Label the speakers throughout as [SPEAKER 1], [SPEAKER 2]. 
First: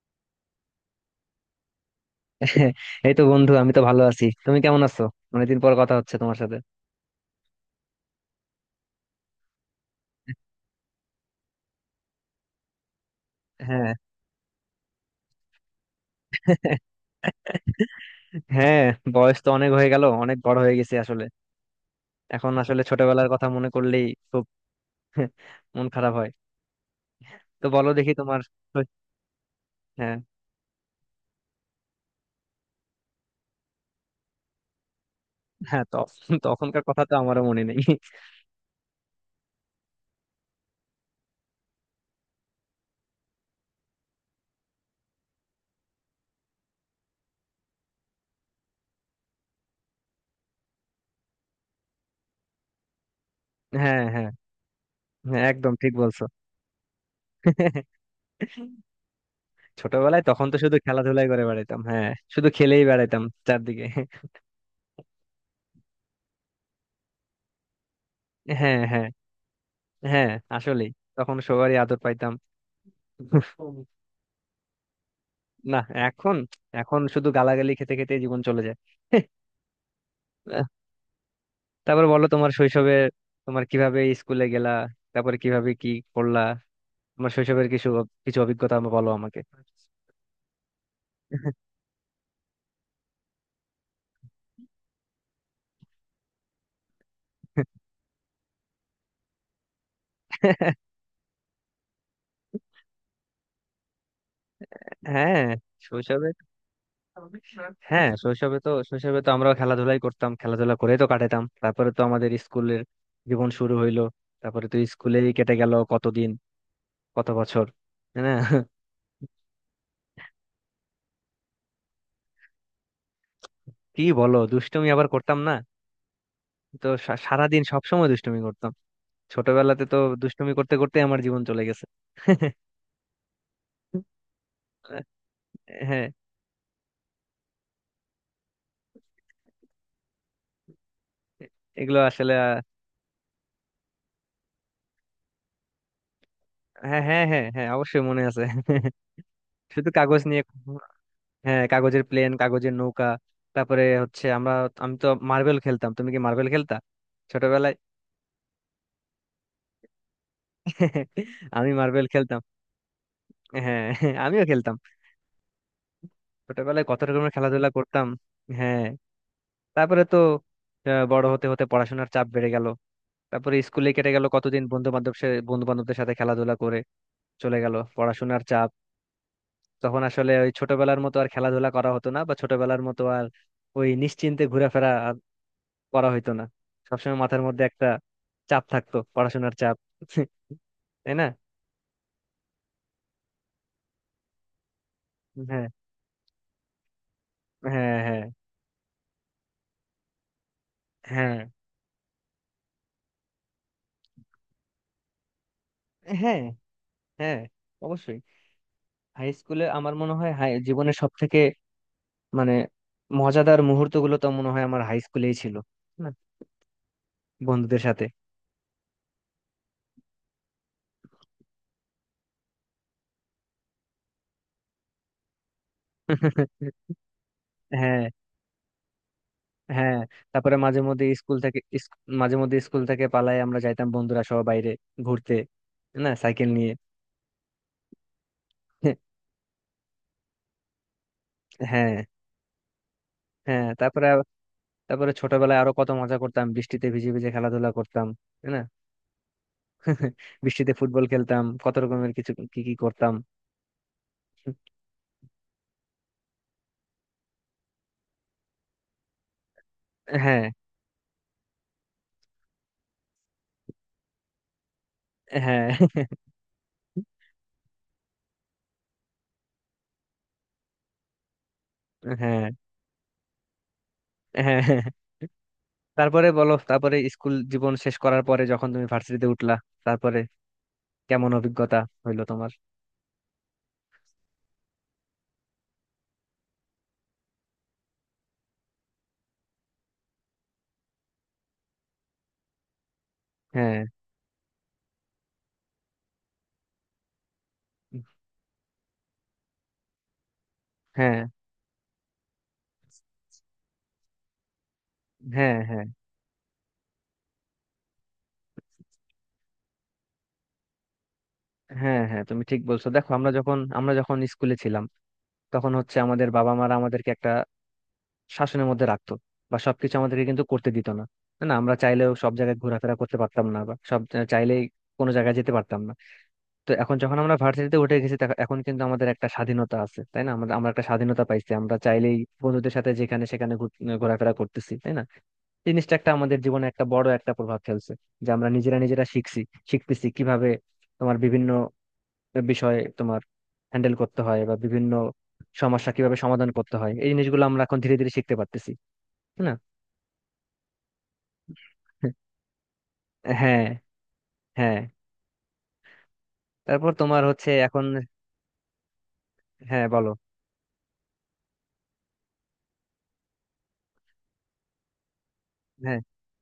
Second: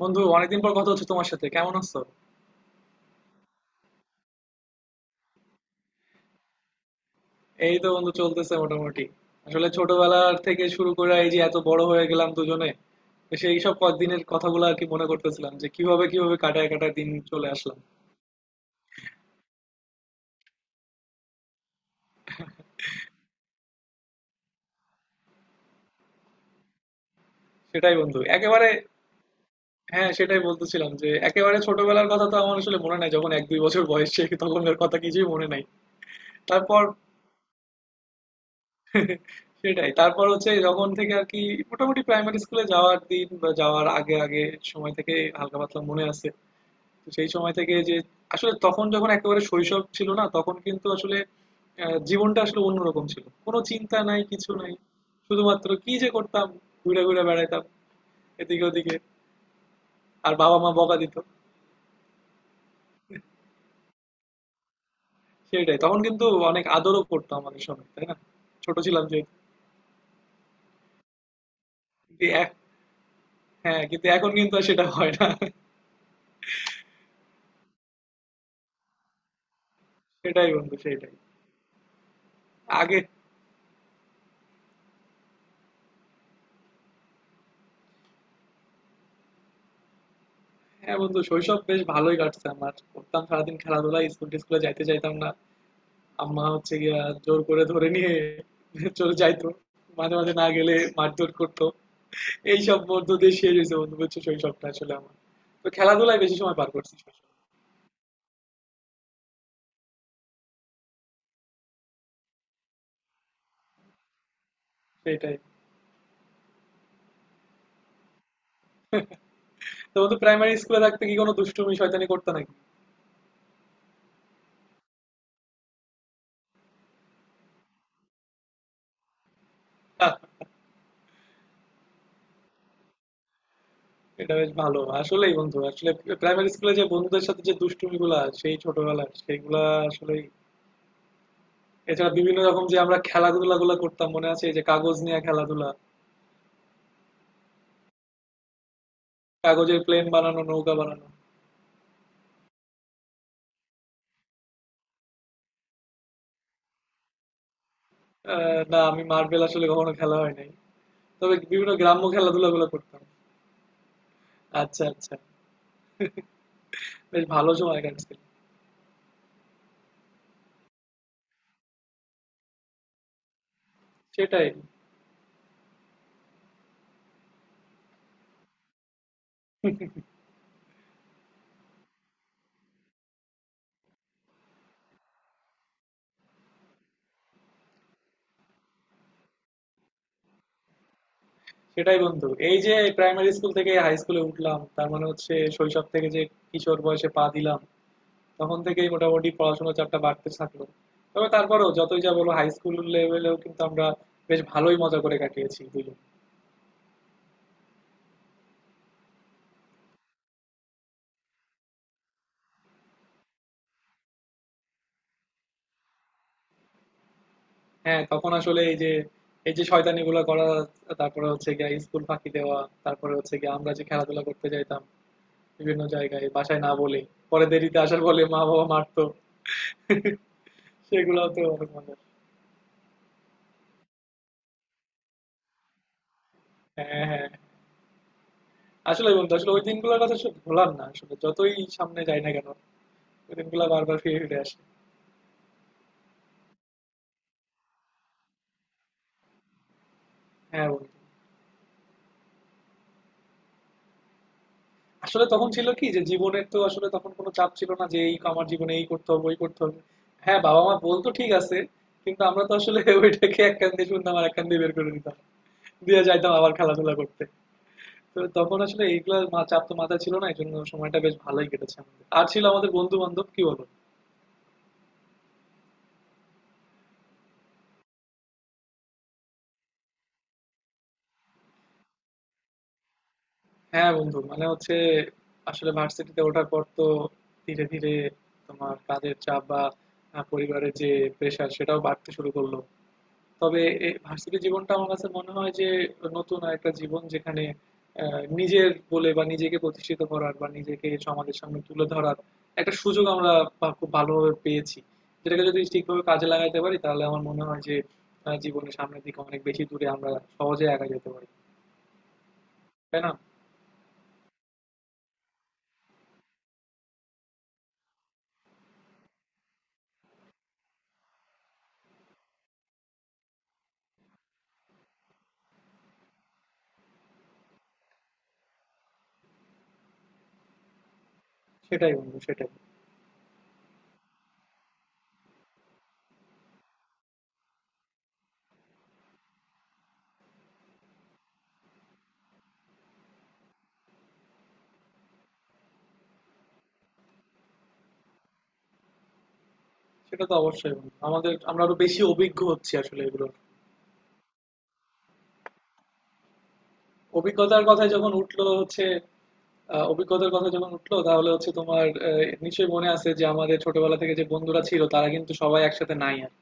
[SPEAKER 1] বন্ধু, অনেকদিন পর কথা হচ্ছে তোমার সাথে, কেমন আছো?
[SPEAKER 2] এই তো বন্ধু, আমি তো ভালো আছি। তুমি কেমন আছো? অনেকদিন পর কথা হচ্ছে তোমার সাথে।
[SPEAKER 1] এই তো বন্ধু, চলতেছে মোটামুটি। আসলে ছোটবেলার থেকে শুরু করে এই যে এত বড় হয়ে গেলাম দুজনে, তো সেই সব
[SPEAKER 2] হ্যাঁ।
[SPEAKER 1] দিনের কথাগুলো আর কি মনে করতেছিলাম, যে কিভাবে কিভাবে কাটায় কাটায় দিন চলে আসলাম।
[SPEAKER 2] হ্যাঁ, বয়স তো অনেক হয়ে গেল, অনেক বড় হয়ে গেছি আসলে। এখন আসলে ছোটবেলার কথা মনে করলেই খুব মন খারাপ হয়। তো বলো
[SPEAKER 1] সেটাই
[SPEAKER 2] দেখি
[SPEAKER 1] বন্ধু,
[SPEAKER 2] তোমার।
[SPEAKER 1] একেবারে। হ্যাঁ,
[SPEAKER 2] হ্যাঁ,
[SPEAKER 1] সেটাই বলতেছিলাম যে একেবারে ছোটবেলার কথা তো আমার আসলে মনে নাই। যখন এক দুই বছর বয়স, সে তখনকার কথা কিছুই মনে নাই।
[SPEAKER 2] হ্যাঁ, তখন তখনকার
[SPEAKER 1] তারপর
[SPEAKER 2] কথা তো আমারও মনে নেই।
[SPEAKER 1] সেটাই, তারপর হচ্ছে যখন থেকে আর কি, মোটামুটি প্রাইমারি স্কুলে যাওয়ার দিন বা যাওয়ার আগে আগে সময় থেকে হালকা পাতলা মনে আছে। তো সেই সময় থেকে যে, আসলে তখন যখন একেবারে শৈশব ছিল না, তখন কিন্তু আসলে জীবনটা আসলে অন্যরকম ছিল, কোনো চিন্তা
[SPEAKER 2] হ্যাঁ,
[SPEAKER 1] নাই
[SPEAKER 2] হ্যাঁ,
[SPEAKER 1] কিছু নাই।
[SPEAKER 2] হ্যাঁ,
[SPEAKER 1] শুধুমাত্র
[SPEAKER 2] একদম ঠিক
[SPEAKER 1] কি যে
[SPEAKER 2] বলছো।
[SPEAKER 1] করতাম, ঘুরে ঘুরে বেড়াতাম এদিকে ওদিকে,
[SPEAKER 2] ছোটবেলায়
[SPEAKER 1] আর
[SPEAKER 2] তখন তো
[SPEAKER 1] বাবা মা
[SPEAKER 2] শুধু
[SPEAKER 1] বকা দিত।
[SPEAKER 2] খেলাধুলাই করে বেড়াতাম। হ্যাঁ, শুধু খেলেই বেড়াতাম চারদিকে।
[SPEAKER 1] সেটাই, তখন কিন্তু অনেক আদরও করতো আমাদের সঙ্গে, তাই না? ছোট
[SPEAKER 2] হ্যাঁ,
[SPEAKER 1] ছিলাম
[SPEAKER 2] হ্যাঁ,
[SPEAKER 1] যেহেতু।
[SPEAKER 2] হ্যাঁ, আসলেই তখন সবারই আদর
[SPEAKER 1] কিন্তু
[SPEAKER 2] পাইতাম।
[SPEAKER 1] এক- হ্যাঁ, কিন্তু এখন কিন্তু আর সেটা হয় না।
[SPEAKER 2] না, এখন এখন শুধু গালাগালি খেতে খেতে জীবন চলে যায়। হ্যাঁ।
[SPEAKER 1] সেটাই
[SPEAKER 2] আহ,
[SPEAKER 1] বন্ধু, সেটাই।
[SPEAKER 2] তারপর বলো তোমার শৈশবে,
[SPEAKER 1] আগে,
[SPEAKER 2] তোমার কিভাবে স্কুলে গেলা, তারপরে কিভাবে কি করলা, তোমার শৈশবের কিছু কিছু অভিজ্ঞতা আমাকে বলো, আমাকে।
[SPEAKER 1] হ্যাঁ বন্ধু, শৈশব বেশ ভালোই কাটছে আমার। করতাম সারাদিন খেলাধুলা, স্কুল টিস্কুলে যাইতে চাইতাম না। আম্মা হচ্ছে গিয়া জোর করে ধরে নিয়ে চলে যাইতো, মাঝে মাঝে না গেলে মারধর করতো। এইসব মধ্য দিয়ে শেষ হয়েছে বন্ধু, বুঝছো, শৈশবটা আসলে আমার।
[SPEAKER 2] হ্যাঁ
[SPEAKER 1] তো খেলাধুলায়
[SPEAKER 2] শৈশবে
[SPEAKER 1] বেশি সময় পার করছি শৈশব।
[SPEAKER 2] হ্যাঁ, শৈশবে তো আমরাও খেলাধুলাই করতাম, খেলাধুলা করে তো কাটাতাম। তারপরে তো আমাদের স্কুলের জীবন শুরু হইলো। তারপরে তো স্কুলেই
[SPEAKER 1] সেটাই,
[SPEAKER 2] কেটে গেল কতদিন, কত বছর। হ্যাঁ।
[SPEAKER 1] তো বন্ধু প্রাইমারি স্কুলে থাকতে কি কোনো দুষ্টুমি শয়তানি করতে নাকি?
[SPEAKER 2] কি বলো, দুষ্টুমি আবার করতাম না? তো সারাদিন সবসময় দুষ্টুমি করতাম। ছোটবেলাতে তো
[SPEAKER 1] আহ,
[SPEAKER 2] দুষ্টুমি করতে করতে আমার জীবন চলে গেছে।
[SPEAKER 1] এটা বেশ ভালো আসলেই বন্ধু, আসলে
[SPEAKER 2] হ্যাঁ,
[SPEAKER 1] প্রাইমারি স্কুলে যে বন্ধুদের সাথে যে দুষ্টুমি গুলা, সেই ছোটবেলার সেইগুলা আসলে,
[SPEAKER 2] এগুলো
[SPEAKER 1] এছাড়া
[SPEAKER 2] আসলে
[SPEAKER 1] বিভিন্ন
[SPEAKER 2] আহ,
[SPEAKER 1] রকম যে আমরা খেলাধুলা গুলা করতাম মনে আছে, এই যে কাগজ নিয়ে খেলাধুলা,
[SPEAKER 2] হ্যাঁ, হ্যাঁ, হ্যাঁ, হ্যাঁ, অবশ্যই মনে আছে।
[SPEAKER 1] কাগজের
[SPEAKER 2] শুধু
[SPEAKER 1] প্লেন
[SPEAKER 2] কাগজ
[SPEAKER 1] বানানো,
[SPEAKER 2] নিয়ে?
[SPEAKER 1] নৌকা বানানো।
[SPEAKER 2] হ্যাঁ, কাগজের প্লেন, কাগজের নৌকা। তারপরে হচ্ছে আমরা। আমি তো মার্বেল খেলতাম, তুমি কি মার্বেল খেলতা ছোটবেলায়?
[SPEAKER 1] আ না, আমি মার্বেল আসলে কখনো খেলা হয় নাই। তবে
[SPEAKER 2] আমি
[SPEAKER 1] বিভিন্ন গ্রাম্য
[SPEAKER 2] মার্বেল খেলতাম।
[SPEAKER 1] খেলাধুলাগুলো করতাম।
[SPEAKER 2] হ্যাঁ। আমিও খেলতাম।
[SPEAKER 1] আচ্ছা, আচ্ছা।
[SPEAKER 2] ছোটবেলায় কত
[SPEAKER 1] বেশ
[SPEAKER 2] রকমের
[SPEAKER 1] ভালো
[SPEAKER 2] খেলাধুলা
[SPEAKER 1] সময়
[SPEAKER 2] করতাম।
[SPEAKER 1] কাটছে।
[SPEAKER 2] হ্যাঁ, তারপরে তো বড় হতে হতে পড়াশোনার চাপ বেড়ে গেল। তারপরে স্কুলে কেটে গেল
[SPEAKER 1] সেটাই,
[SPEAKER 2] কতদিন, বন্ধু বান্ধবদের সাথে খেলাধুলা করে চলে গেল পড়াশোনার চাপ। তখন আসলে ওই ছোটবেলার মতো আর খেলাধুলা করা হতো না, বা ছোটবেলার মতো আর ওই নিশ্চিন্তে ঘোরাফেরা আর করা হইতো না। সবসময় মাথার মধ্যে একটা চাপ থাকতো, পড়াশোনার চাপ। তাই না?
[SPEAKER 1] সেটাই বন্ধু। এই যে প্রাইমারি স্কুল থেকে হাই স্কুলে উঠলাম, তার মানে হচ্ছে
[SPEAKER 2] হ্যাঁ,
[SPEAKER 1] শৈশব থেকে যে কিশোর বয়সে পা দিলাম,
[SPEAKER 2] হ্যাঁ, হ্যাঁ,
[SPEAKER 1] তখন থেকেই মোটামুটি পড়াশোনার চাপটা বাড়তে থাকলো। তবে
[SPEAKER 2] হ্যাঁ,
[SPEAKER 1] তারপরেও যতই যা বলো, হাই স্কুল লেভেলেও কিন্তু আমরা বেশ ভালোই মজা করে কাটিয়েছি দুজন।
[SPEAKER 2] হ্যাঁ, হ্যাঁ, অবশ্যই। হাই স্কুলে আমার মনে হয়, জীবনের সব থেকে মানে মজাদার মুহূর্তগুলো তো মনে হয় আমার হাই স্কুলেই ছিল, না? বন্ধুদের
[SPEAKER 1] হ্যাঁ,
[SPEAKER 2] সাথে।
[SPEAKER 1] তখন আসলে এই যে শয়তানিগুলো করা, তারপরে হচ্ছে গিয়ে স্কুল ফাঁকি দেওয়া, তারপরে হচ্ছে গিয়ে আমরা যে খেলাধুলা করতে যাইতাম বিভিন্ন জায়গায় বাসায় না বলে, পরে দেরিতে আসার
[SPEAKER 2] হ্যাঁ,
[SPEAKER 1] বলে মা বাবা মারতো,
[SPEAKER 2] হ্যাঁ, তারপরে মাঝে মধ্যে
[SPEAKER 1] সেগুলো
[SPEAKER 2] স্কুল
[SPEAKER 1] তো
[SPEAKER 2] থেকে
[SPEAKER 1] অনেক
[SPEAKER 2] ইস-
[SPEAKER 1] মনে।
[SPEAKER 2] মাঝে মধ্যে স্কুল থেকে পালাই আমরা যাইতাম বন্ধুরা সহ বাইরে ঘুরতে, না সাইকেল নিয়ে।
[SPEAKER 1] হ্যাঁ হ্যাঁ, আসলে বন্ধু, আসলে ওই দিনগুলোর কথা আসলে ভোলার না, আসলে যতই
[SPEAKER 2] হ্যাঁ,
[SPEAKER 1] সামনে যাই না কেন ওই দিনগুলো
[SPEAKER 2] হ্যাঁ,
[SPEAKER 1] বারবার
[SPEAKER 2] তারপরে
[SPEAKER 1] ফিরে
[SPEAKER 2] আব-
[SPEAKER 1] ফিরে আসে।
[SPEAKER 2] তারপরে ছোটবেলায় আরো কত মজা করতাম, বৃষ্টিতে ভিজে ভিজে খেলাধুলা করতাম। তাই না?
[SPEAKER 1] হ্যাঁ
[SPEAKER 2] বৃষ্টিতে
[SPEAKER 1] বন্ধু,
[SPEAKER 2] ফুটবল খেলতাম, কত রকমের কিছু কি কি করতাম।
[SPEAKER 1] আসলে তখন ছিল কি যে জীবনের তো আসলে তখন কোনো চাপ ছিল না, যে এই আমার জীবনে এই করতে হবে ওই করতে হবে। হ্যাঁ,
[SPEAKER 2] হ্যাঁ,
[SPEAKER 1] বাবা মা বলতো ঠিক আছে, কিন্তু আমরা তো আসলে ওইটাকে এক কান দিয়ে শুনতাম আর এক কান দিয়ে বের করে দিতাম,
[SPEAKER 2] হ্যাঁ,
[SPEAKER 1] দিয়ে যাইতাম আবার খেলাধুলা করতে। তো তখন আসলে চাপ তো মাথায় ছিল না, এই জন্য সময়টা বেশ ভালোই কেটেছে আমাদের, আর ছিল
[SPEAKER 2] হ্যাঁ,
[SPEAKER 1] আমাদের বন্ধু বান্ধব, কি বলবো।
[SPEAKER 2] হ্যাঁ। তারপরে বলো, তারপরে স্কুল জীবন শেষ করার পরে যখন তুমি ভার্সিটিতে উঠলা, তারপরে কেমন অভিজ্ঞতা হইলো তোমার?
[SPEAKER 1] হ্যাঁ বন্ধু, মানে হচ্ছে আসলে ভার্সিটিতে ওঠার পর তো ধীরে ধীরে তোমার কাজের চাপ বা পরিবারের যে প্রেশার সেটাও বাড়তে শুরু করলো। তবে
[SPEAKER 2] হ্যাঁ,
[SPEAKER 1] এ ভার্সিটি জীবনটা আমার কাছে মনে হয় যে নতুন একটা জীবন, যেখানে নিজের বলে বা নিজেকে প্রতিষ্ঠিত করার বা নিজেকে
[SPEAKER 2] হ্যাঁ,
[SPEAKER 1] সমাজের সামনে তুলে ধরার একটা সুযোগ আমরা খুব ভালোভাবে পেয়েছি। যেটাকে
[SPEAKER 2] হ্যাঁ,
[SPEAKER 1] যদি
[SPEAKER 2] হ্যাঁ,
[SPEAKER 1] ঠিকভাবে কাজে লাগাতে পারি, তাহলে আমার মনে হয় যে জীবনের সামনের দিকে অনেক বেশি দূরে আমরা সহজে এগিয়ে যেতে পারি,
[SPEAKER 2] হ্যাঁ, হ্যাঁ, তুমি ঠিক বলছো।
[SPEAKER 1] তাই
[SPEAKER 2] দেখো,
[SPEAKER 1] না?
[SPEAKER 2] আমরা যখন স্কুলে ছিলাম, তখন হচ্ছে আমাদের বাবা মারা আমাদেরকে একটা শাসনের মধ্যে রাখতো, বা সবকিছু আমাদেরকে কিন্তু করতে দিত না। না, আমরা চাইলেও সব জায়গায় ঘোরাফেরা করতে পারতাম না, বা চাইলেই কোনো জায়গায় যেতে পারতাম না। তো এখন যখন আমরা ভার্সিটিতে উঠে গেছি, এখন কিন্তু আমাদের একটা স্বাধীনতা আছে, তাই না? আমরা একটা স্বাধীনতা পাইছি, আমরা
[SPEAKER 1] সেটাই
[SPEAKER 2] চাইলেই
[SPEAKER 1] বন্ধু, সেটাই।
[SPEAKER 2] বন্ধুদের সাথে যেখানে সেখানে ঘোরাফেরা করতেছি, তাই না? জিনিসটা একটা আমাদের জীবনে একটা বড় একটা প্রভাব ফেলছে, যে আমরা নিজেরা নিজেরা শিখছি, শিখতেছি কিভাবে তোমার বিভিন্ন বিষয় তোমার হ্যান্ডেল করতে হয়, বা বিভিন্ন সমস্যা কিভাবে সমাধান করতে হয়। এই জিনিসগুলো আমরা এখন ধীরে ধীরে শিখতে পারতেছি, তাই না?
[SPEAKER 1] সেটা তো অবশ্যই বন্ধু, আমাদের আমরা আরো বেশি অভিজ্ঞ হচ্ছি আসলে এগুলোর।
[SPEAKER 2] হ্যাঁ, হ্যাঁ, তারপর তোমার হচ্ছে
[SPEAKER 1] অভিজ্ঞতার
[SPEAKER 2] এখন।
[SPEAKER 1] কথা যখন উঠলো হচ্ছে,
[SPEAKER 2] হ্যাঁ, বলো।
[SPEAKER 1] অভিজ্ঞতার কথা যখন উঠলো তাহলে হচ্ছে তোমার নিশ্চয়ই মনে আছে যে আমাদের ছোটবেলা থেকে যে বন্ধুরা ছিল, তারা কিন্তু সবাই একসাথে
[SPEAKER 2] হ্যাঁ,
[SPEAKER 1] নাই আর।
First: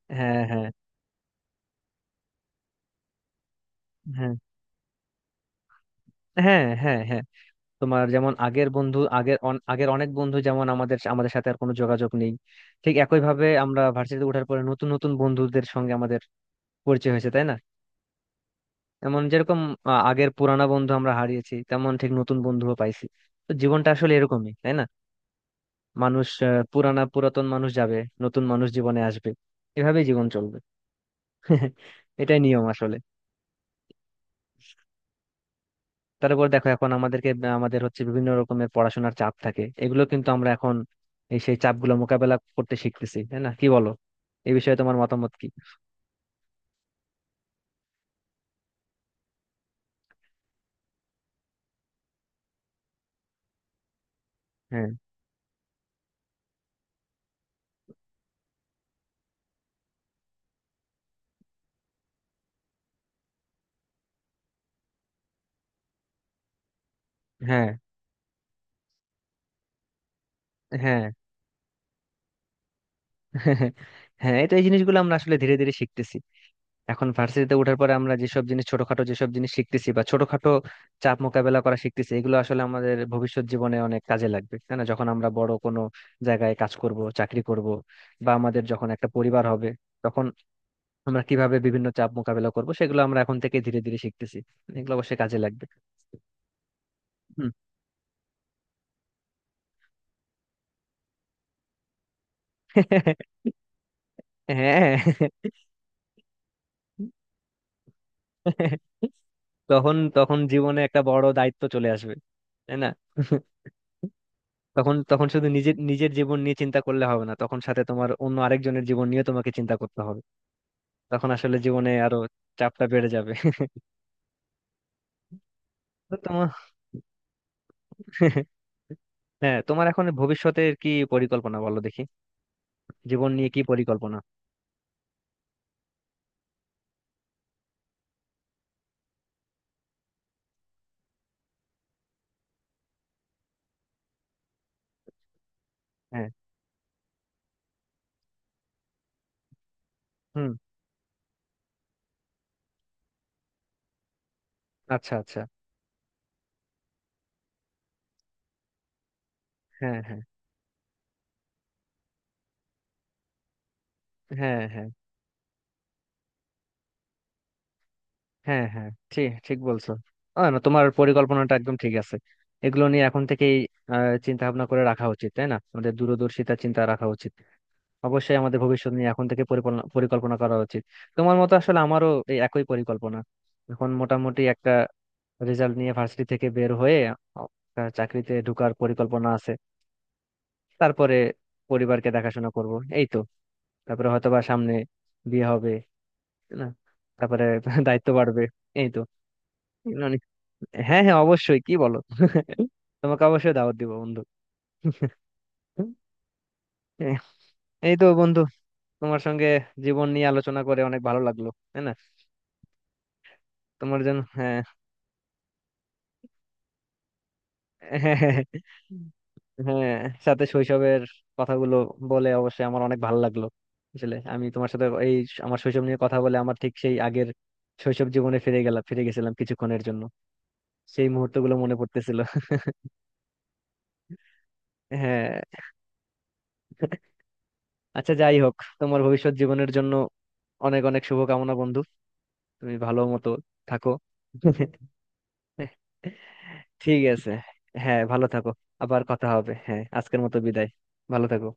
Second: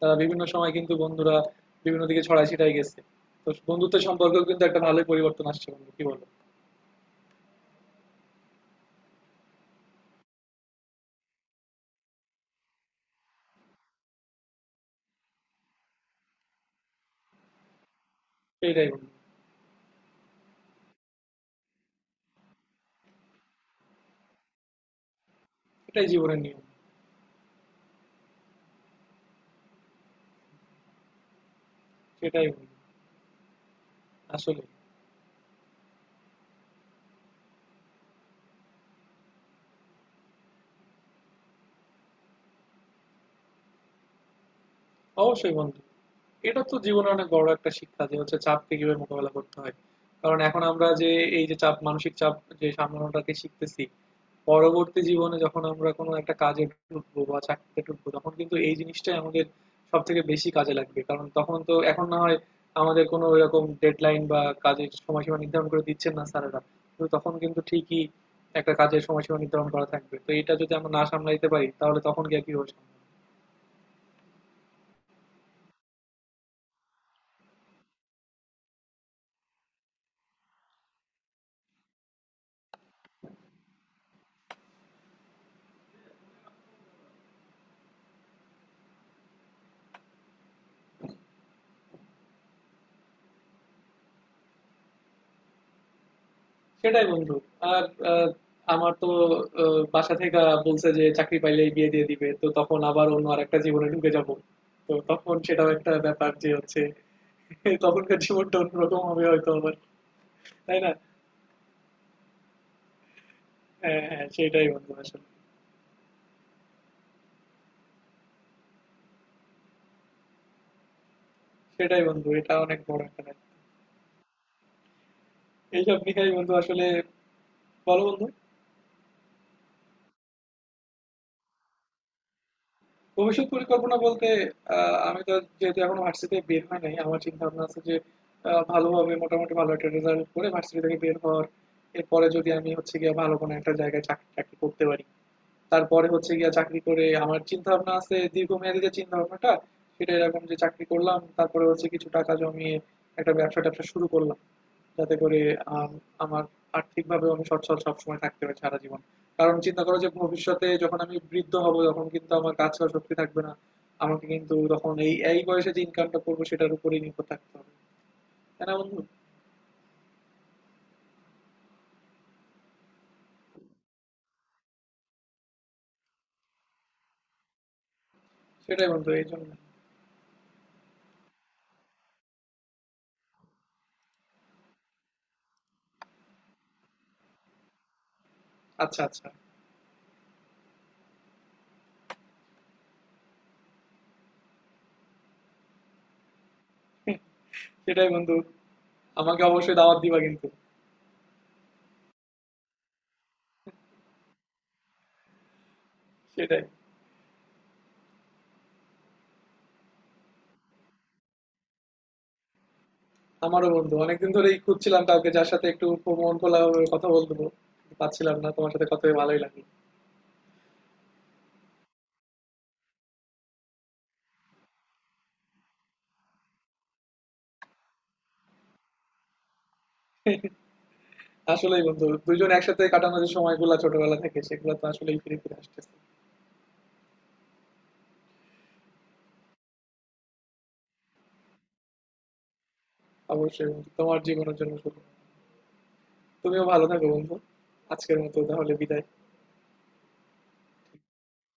[SPEAKER 1] তারা
[SPEAKER 2] হ্যাঁ,
[SPEAKER 1] বিভিন্ন
[SPEAKER 2] হ্যাঁ,
[SPEAKER 1] সময় কিন্তু বন্ধুরা বিভিন্ন দিকে ছড়ায় ছিটায় গেছে। তো বন্ধুত্বের
[SPEAKER 2] হ্যাঁ,
[SPEAKER 1] সম্পর্কেও কিন্তু একটা ভালোই পরিবর্তন আসছে বন্ধু, কি বলো?
[SPEAKER 2] হ্যাঁ, হ্যাঁ, হ্যাঁ, তোমার যেমন আগের বন্ধু, আগের অনেক বন্ধু যেমন আমাদের আমাদের সাথে আর কোনো যোগাযোগ নেই, ঠিক একই ভাবে আমরা ভার্সিটিতে ওঠার পরে নতুন নতুন বন্ধুদের সঙ্গে আমাদের পরিচয় হয়েছে, তাই না?
[SPEAKER 1] সেটাই বন্ধু,
[SPEAKER 2] এমন যেরকম আগের পুরানা বন্ধু আমরা হারিয়েছি, তেমন ঠিক নতুন বন্ধুও পাইছি। তো জীবনটা আসলে এরকমই, তাই না?
[SPEAKER 1] এটাই
[SPEAKER 2] মানুষ,
[SPEAKER 1] জীবনের নিয়ম।
[SPEAKER 2] পুরানা পুরাতন মানুষ যাবে, নতুন মানুষ জীবনে আসবে, এভাবেই জীবন চলবে। এটাই
[SPEAKER 1] সেটাই
[SPEAKER 2] নিয়ম
[SPEAKER 1] বন্ধু,
[SPEAKER 2] আসলে।
[SPEAKER 1] আসলে
[SPEAKER 2] তারপর দেখো, এখন আমাদেরকে আমাদের হচ্ছে বিভিন্ন রকমের পড়াশোনার চাপ থাকে, এগুলো কিন্তু আমরা এখন এই সেই চাপগুলো মোকাবেলা করতে শিখতেছি, তাই না? কি বলো, এই বিষয়ে তোমার মতামত কি?
[SPEAKER 1] অবশ্যই বন্ধু, এটা তো জীবনের অনেক বড় একটা শিক্ষা যে হচ্ছে চাপকে কিভাবে মোকাবেলা করতে হয়। কারণ এখন আমরা যে এই যে চাপ, মানসিক চাপ যে সামলানোটাকে শিখতেছি,
[SPEAKER 2] হ্যাঁ,
[SPEAKER 1] পরবর্তী জীবনে যখন আমরা কোনো একটা কাজে ঢুকবো বা চাকরিতে ঢুকবো, তখন কিন্তু এই জিনিসটাই আমাদের সব থেকে বেশি কাজে লাগবে। কারণ তখন তো এখন না হয় আমাদের কোনো এরকম ডেডলাইন বা কাজের সময়সীমা নির্ধারণ করে দিচ্ছেন না স্যারেরা, কিন্তু তখন কিন্তু
[SPEAKER 2] হ্যাঁ,
[SPEAKER 1] ঠিকই একটা কাজের সময়সীমা নির্ধারণ করা থাকবে। তো এটা যদি আমরা
[SPEAKER 2] হ্যাঁ।
[SPEAKER 1] না সামলাইতে পারি, তাহলে তখন গিয়ে কি হবে সামলানো?
[SPEAKER 2] হ্যাঁ, এটা এই জিনিসগুলো আমরা আসলে ধীরে ধীরে শিখতেছি। এখন ভার্সিটিতে ওঠার পরে আমরা যেসব জিনিস ছোটখাটো যেসব জিনিস শিখতেছি, বা ছোটখাটো চাপ মোকাবেলা করা শিখতেছি, এগুলো আসলে আমাদের ভবিষ্যৎ জীবনে অনেক কাজে লাগবে, তাই না? যখন আমরা বড় কোনো জায়গায় কাজ করব, চাকরি করব, বা আমাদের যখন একটা পরিবার হবে, তখন আমরা কিভাবে বিভিন্ন চাপ মোকাবেলা করব, সেগুলো আমরা এখন থেকে ধীরে ধীরে শিখতেছি, এগুলো অবশ্যই কাজে লাগবে।
[SPEAKER 1] সেটাই বন্ধু।
[SPEAKER 2] হুম।
[SPEAKER 1] আর আহ, আমার তো বাসা থেকে বলছে যে চাকরি পাইলেই বিয়ে দিয়ে দিবে, তো তখন আবার অন্য আর একটা জীবনে ঢুকে যাব। তো
[SPEAKER 2] হ্যাঁ,
[SPEAKER 1] তখন সেটাও একটা ব্যাপার যে হচ্ছে তখনকার জীবনটা অন্যরকম হবে হয়তো আবার,
[SPEAKER 2] তখন তখন
[SPEAKER 1] তাই
[SPEAKER 2] জীবনে
[SPEAKER 1] না?
[SPEAKER 2] একটা বড় দায়িত্ব চলে আসবে, তাই না?
[SPEAKER 1] হ্যাঁ হ্যাঁ, সেটাই বন্ধু,
[SPEAKER 2] তখন তখন
[SPEAKER 1] আসলে
[SPEAKER 2] শুধু নিজের নিজের জীবন নিয়ে চিন্তা করলে হবে না, তখন সাথে তোমার অন্য আরেকজনের জীবন নিয়ে তোমাকে চিন্তা করতে হবে। তখন আসলে জীবনে
[SPEAKER 1] সেটাই
[SPEAKER 2] আরো
[SPEAKER 1] বন্ধু, এটা অনেক
[SPEAKER 2] চাপটা
[SPEAKER 1] বড়
[SPEAKER 2] বেড়ে
[SPEAKER 1] একটা
[SPEAKER 2] যাবে।
[SPEAKER 1] দায়িত্ব। এইসব
[SPEAKER 2] তো
[SPEAKER 1] নিয়েই
[SPEAKER 2] তোমার।
[SPEAKER 1] বন্ধু, আসলে বলো বন্ধু।
[SPEAKER 2] হ্যাঁ, তোমার এখন ভবিষ্যতের কি পরিকল্পনা, বলো দেখি, জীবন
[SPEAKER 1] ভবিষ্যৎ
[SPEAKER 2] নিয়ে কি
[SPEAKER 1] পরিকল্পনা
[SPEAKER 2] পরিকল্পনা?
[SPEAKER 1] বলতে, আমি তো যেহেতু এখনো ভার্সিটি বের হয় নাই, আমার চিন্তা ভাবনা আছে যে ভালোভাবে মোটামুটি ভালো একটা রেজাল্ট করে ভার্সিটি থেকে বের হওয়ার। এরপরে যদি আমি হচ্ছে গিয়ে ভালো কোনো একটা জায়গায় চাকরি টাকরি করতে পারি, তারপরে
[SPEAKER 2] হ্যাঁ।
[SPEAKER 1] হচ্ছে গিয়া চাকরি করে আমার চিন্তা ভাবনা আছে দীর্ঘমেয়াদী যে চিন্তা ভাবনাটা, সেটা এরকম
[SPEAKER 2] হুম।
[SPEAKER 1] যে চাকরি করলাম, তারপরে হচ্ছে কিছু টাকা জমিয়ে একটা ব্যবসা ট্যাবসা শুরু করলাম,
[SPEAKER 2] আচ্ছা,
[SPEAKER 1] যাতে করে
[SPEAKER 2] আচ্ছা।
[SPEAKER 1] আম, আমার আর্থিকভাবে আমি সচ্ছল সবসময় থাকতে পারি সারা জীবন। কারণ চিন্তা করো
[SPEAKER 2] হ্যাঁ,
[SPEAKER 1] যে
[SPEAKER 2] হ্যাঁ,
[SPEAKER 1] ভবিষ্যতে যখন আমি বৃদ্ধ হব, তখন কিন্তু আমার কাজ করার শক্তি থাকবে না। আমাকে কিন্তু
[SPEAKER 2] হ্যাঁ, হ্যাঁ,
[SPEAKER 1] তখন এই এই বয়সে যে ইনকামটা করবো সেটার উপরেই নির্ভর থাকতে হবে,
[SPEAKER 2] হ্যাঁ,
[SPEAKER 1] তাই না
[SPEAKER 2] হ্যাঁ,
[SPEAKER 1] বন্ধু?
[SPEAKER 2] ঠিক ঠিক বলছো। না, তোমার পরিকল্পনাটা একদম ঠিক আছে। এগুলো নিয়ে এখন থেকেই চিন্তা ভাবনা করে রাখা উচিত, তাই না? আমাদের দূরদর্শিতা চিন্তা রাখা উচিত। অবশ্যই আমাদের
[SPEAKER 1] সেটাই
[SPEAKER 2] ভবিষ্যৎ নিয়ে
[SPEAKER 1] বন্ধু, এই
[SPEAKER 2] এখন থেকে
[SPEAKER 1] জন্য
[SPEAKER 2] পরিকল্পনা পরিকল্পনা করা উচিত। তোমার মতো আসলে আমারও এই একই পরিকল্পনা। এখন মোটামুটি একটা রেজাল্ট নিয়ে ভার্সিটি থেকে বের হয়ে একটা চাকরিতে ঢোকার
[SPEAKER 1] আচ্ছা
[SPEAKER 2] পরিকল্পনা
[SPEAKER 1] আচ্ছা।
[SPEAKER 2] আছে। তারপরে পরিবারকে দেখাশোনা করব, এই তো। তারপরে হয়তোবা সামনে বিয়ে হবে, তাই না? তারপরে দায়িত্ব
[SPEAKER 1] সেটাই বন্ধু,
[SPEAKER 2] বাড়বে। এই তো।
[SPEAKER 1] আমাকে অবশ্যই দাওয়াত দিবা
[SPEAKER 2] অনেক-
[SPEAKER 1] কিন্তু।
[SPEAKER 2] হ্যাঁ, হ্যাঁ, অবশ্যই, কি বলো, তোমাকে অবশ্যই দাওয়াত দিব বন্ধু।
[SPEAKER 1] সেটাই,
[SPEAKER 2] এই এই তো বন্ধু, তোমার সঙ্গে জীবন নিয়ে আলোচনা করে অনেক ভালো লাগলো, তাই না?
[SPEAKER 1] আমারও বন্ধু
[SPEAKER 2] তোমার জন্য,
[SPEAKER 1] অনেকদিন
[SPEAKER 2] হ্যাঁ,
[SPEAKER 1] ধরেই খুঁজছিলাম কাউকে যার সাথে একটু মন খোলা ভাবে কথা বলবো,
[SPEAKER 2] হ্যাঁ, হ্যাঁ,
[SPEAKER 1] পাচ্ছিলাম না। তোমার সাথে কথা হয়ে ভালোই লাগলো।
[SPEAKER 2] হ্যাঁ, হ্যাঁ। সাথে শৈশবের কথাগুলো বলে অবশ্যই আমার অনেক ভালো লাগলো। আসলে আমি তোমার সাথে আমার শৈশব নিয়ে কথা বলে আমার ঠিক সেই আগের শৈশব জীবনে ফিরে গেলাম, ফিরে গেছিলাম কিছুক্ষণের জন্য, সেই মুহূর্তগুলো মনে
[SPEAKER 1] আসলেই বন্ধু,
[SPEAKER 2] পড়তেছিল।
[SPEAKER 1] দুজন একসাথে কাটানো যে সময়গুলো ছোটবেলা থেকে, সেগুলো তো আসলেই
[SPEAKER 2] হ্যাঁ,
[SPEAKER 1] ফিরে ফিরে আসতেছে।
[SPEAKER 2] আচ্ছা, যাই হোক, তোমার ভবিষ্যৎ জীবনের জন্য অনেক অনেক শুভকামনা বন্ধু। তুমি ভালো মতো
[SPEAKER 1] অবশ্যই
[SPEAKER 2] থাকো।
[SPEAKER 1] বন্ধু, তোমার জীবনের জন্য শুভ। তুমিও ভালো
[SPEAKER 2] ঠিক
[SPEAKER 1] থাকো
[SPEAKER 2] আছে,
[SPEAKER 1] বন্ধু।
[SPEAKER 2] হ্যাঁ,
[SPEAKER 1] আজকের
[SPEAKER 2] ভালো
[SPEAKER 1] মতো
[SPEAKER 2] থাকো।
[SPEAKER 1] তাহলে
[SPEAKER 2] আবার
[SPEAKER 1] বিদায়।
[SPEAKER 2] কথা হবে, হ্যাঁ, আজকের মতো বিদায়। ভালো থাকো।